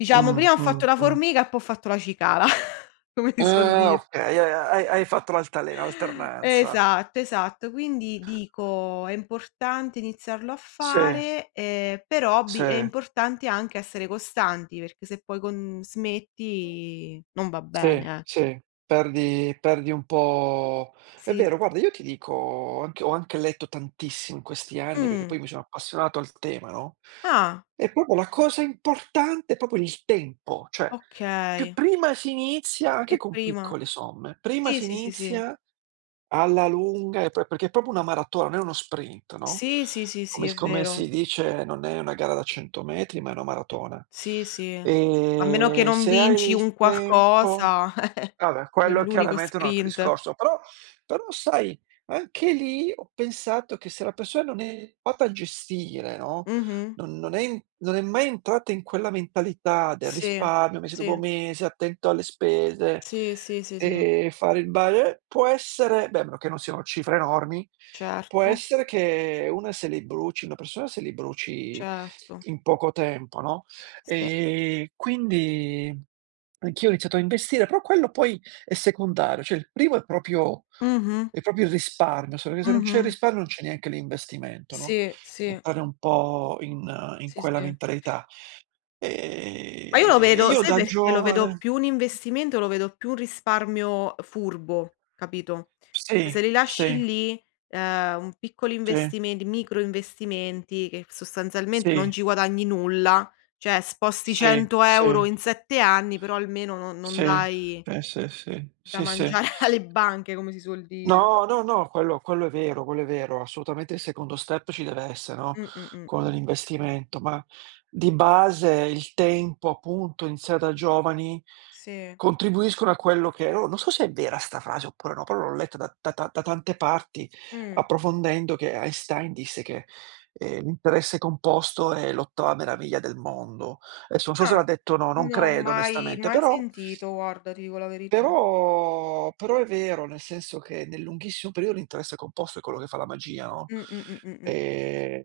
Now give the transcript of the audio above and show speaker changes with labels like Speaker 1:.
Speaker 1: Diciamo
Speaker 2: Mh,
Speaker 1: prima ho
Speaker 2: mh,
Speaker 1: fatto la
Speaker 2: mh.
Speaker 1: formica e po' ho fatto la cicala, come si suol
Speaker 2: Ah,
Speaker 1: dire.
Speaker 2: okay, ha hai hai fatto l'altalena, l'alternanza.
Speaker 1: Esatto, esatto. Quindi dico: "È importante iniziarlo a
Speaker 2: Sì.
Speaker 1: fare, ehm, per hobby, è
Speaker 2: Sì.
Speaker 1: importante anche essere costanti, perché se poi con smetti non va
Speaker 2: Sì,
Speaker 1: bene, eh".
Speaker 2: sì. Perdi perdi un po' è
Speaker 1: Sì,
Speaker 2: vero
Speaker 1: s
Speaker 2: guarda, io ti dico ho anche ho anche letto tantissimo in questi anni, perché
Speaker 1: Mh.
Speaker 2: poi mi sono appassionato al tema, no,
Speaker 1: Ah.
Speaker 2: e proprio la cosa importante è proprio il tempo. Cioè, più
Speaker 1: Okay.
Speaker 2: prima si inizia anche
Speaker 1: E
Speaker 2: con
Speaker 1: prima
Speaker 2: piccole somme, prima
Speaker 1: sì,
Speaker 2: si
Speaker 1: sì, sì, sì.
Speaker 2: inizia, alla lunga e poi perché è proprio una maratona, non è uno sprint, no.
Speaker 1: Sì, sì, sì, sì,
Speaker 2: Come
Speaker 1: è
Speaker 2: s come
Speaker 1: vero.
Speaker 2: si dice non è una gara da 100 m, ma è una maratona.
Speaker 1: Sì, sì. A meno che
Speaker 2: Ehm,
Speaker 1: non
Speaker 2: se hai
Speaker 1: vinci
Speaker 2: il
Speaker 1: un
Speaker 2: tempo
Speaker 1: qualcosa
Speaker 2: ah beh, quello
Speaker 1: nell'unico
Speaker 2: chiaramente è un altro
Speaker 1: sprint.
Speaker 2: discorso. Però però sai, anche lì ho pensato che se la persona non è [unintelligible] a gestire, no,
Speaker 1: Mh-mh.
Speaker 2: non non è i non è mai entrata in quella mentalità del
Speaker 1: Sì,
Speaker 2: risparmio, mese dopo
Speaker 1: sì.
Speaker 2: mese, attento alle spese,
Speaker 1: Sì, sì, sì, sì.
Speaker 2: ehm, fare il ba eh, può essere beh a meno che non siano cifre enormi, può
Speaker 1: Certo.
Speaker 2: essere che una se li bruci una persona se li bruci
Speaker 1: Certo.
Speaker 2: in poco tempo, no.
Speaker 1: Sì.
Speaker 2: Ehm, quindi anch'io ho iniziato a investire, però quello poi è secondario. Cioè il primo è proprio
Speaker 1: Mh-mh.
Speaker 2: è proprio risparmio, [unintelligible] se non c'è il
Speaker 1: Mh-mh.
Speaker 2: risparmio non c'è neanche l'investimento, no.
Speaker 1: Sì, sì.
Speaker 2: Entrare un po' in in
Speaker 1: Sì,
Speaker 2: quella
Speaker 1: sì.
Speaker 2: mentalità.
Speaker 1: Ma io lo
Speaker 2: Ehm,
Speaker 1: vedo
Speaker 2: io
Speaker 1: sai
Speaker 2: da
Speaker 1: perché lo vedo
Speaker 2: giovane
Speaker 1: più un investimento e lo vedo più un risparmio, uhm, furbo, capito. E
Speaker 2: Sì,
Speaker 1: se li lasci
Speaker 2: sì.
Speaker 1: lì, ehm, un piccolo
Speaker 2: Sì.
Speaker 1: investiment micro investimenti che sostanzialmente non
Speaker 2: Sì.
Speaker 1: ci guadagni nulla, cioè sposti
Speaker 2: Sì,
Speaker 1: 100 €
Speaker 2: sì.
Speaker 1: in 7 anni, però almeno non non
Speaker 2: Sì,
Speaker 1: dai
Speaker 2: sì, sì, sì,
Speaker 1: da
Speaker 2: sì, sì.
Speaker 1: mangiar alle banche come si suol dire.
Speaker 2: No, no, no, quello quello è vero, quello è vero. Assolutamente il secondo step ci dev'esse no,
Speaker 1: Mh-mh-mh.
Speaker 2: quello dell'investimento. Ma di base il tempo appunto, iniziare da giovani
Speaker 1: Sì.
Speaker 2: contribuiscono a quello che o non so se è vera 'sta frase oppure no, però l'ho letta da da ta da tante parti,
Speaker 1: Mh.
Speaker 2: approfondendo che Einstein disse che, ehm, l'interesse composto è l'ottava meraviglia del mondo. Esso non so se
Speaker 1: Ah,
Speaker 2: l'ha detto o no, non
Speaker 1: no
Speaker 2: credo
Speaker 1: mai
Speaker 2: onestamente,
Speaker 1: mai
Speaker 2: però
Speaker 1: sentito guarda, ti dico la verità.
Speaker 2: però però è vero, nel senso che nel lunghissimo periodo l'interesse composto è quello che fa la magia, no.
Speaker 1: Mh-mh-mh-mh-mh.
Speaker 2: Ehm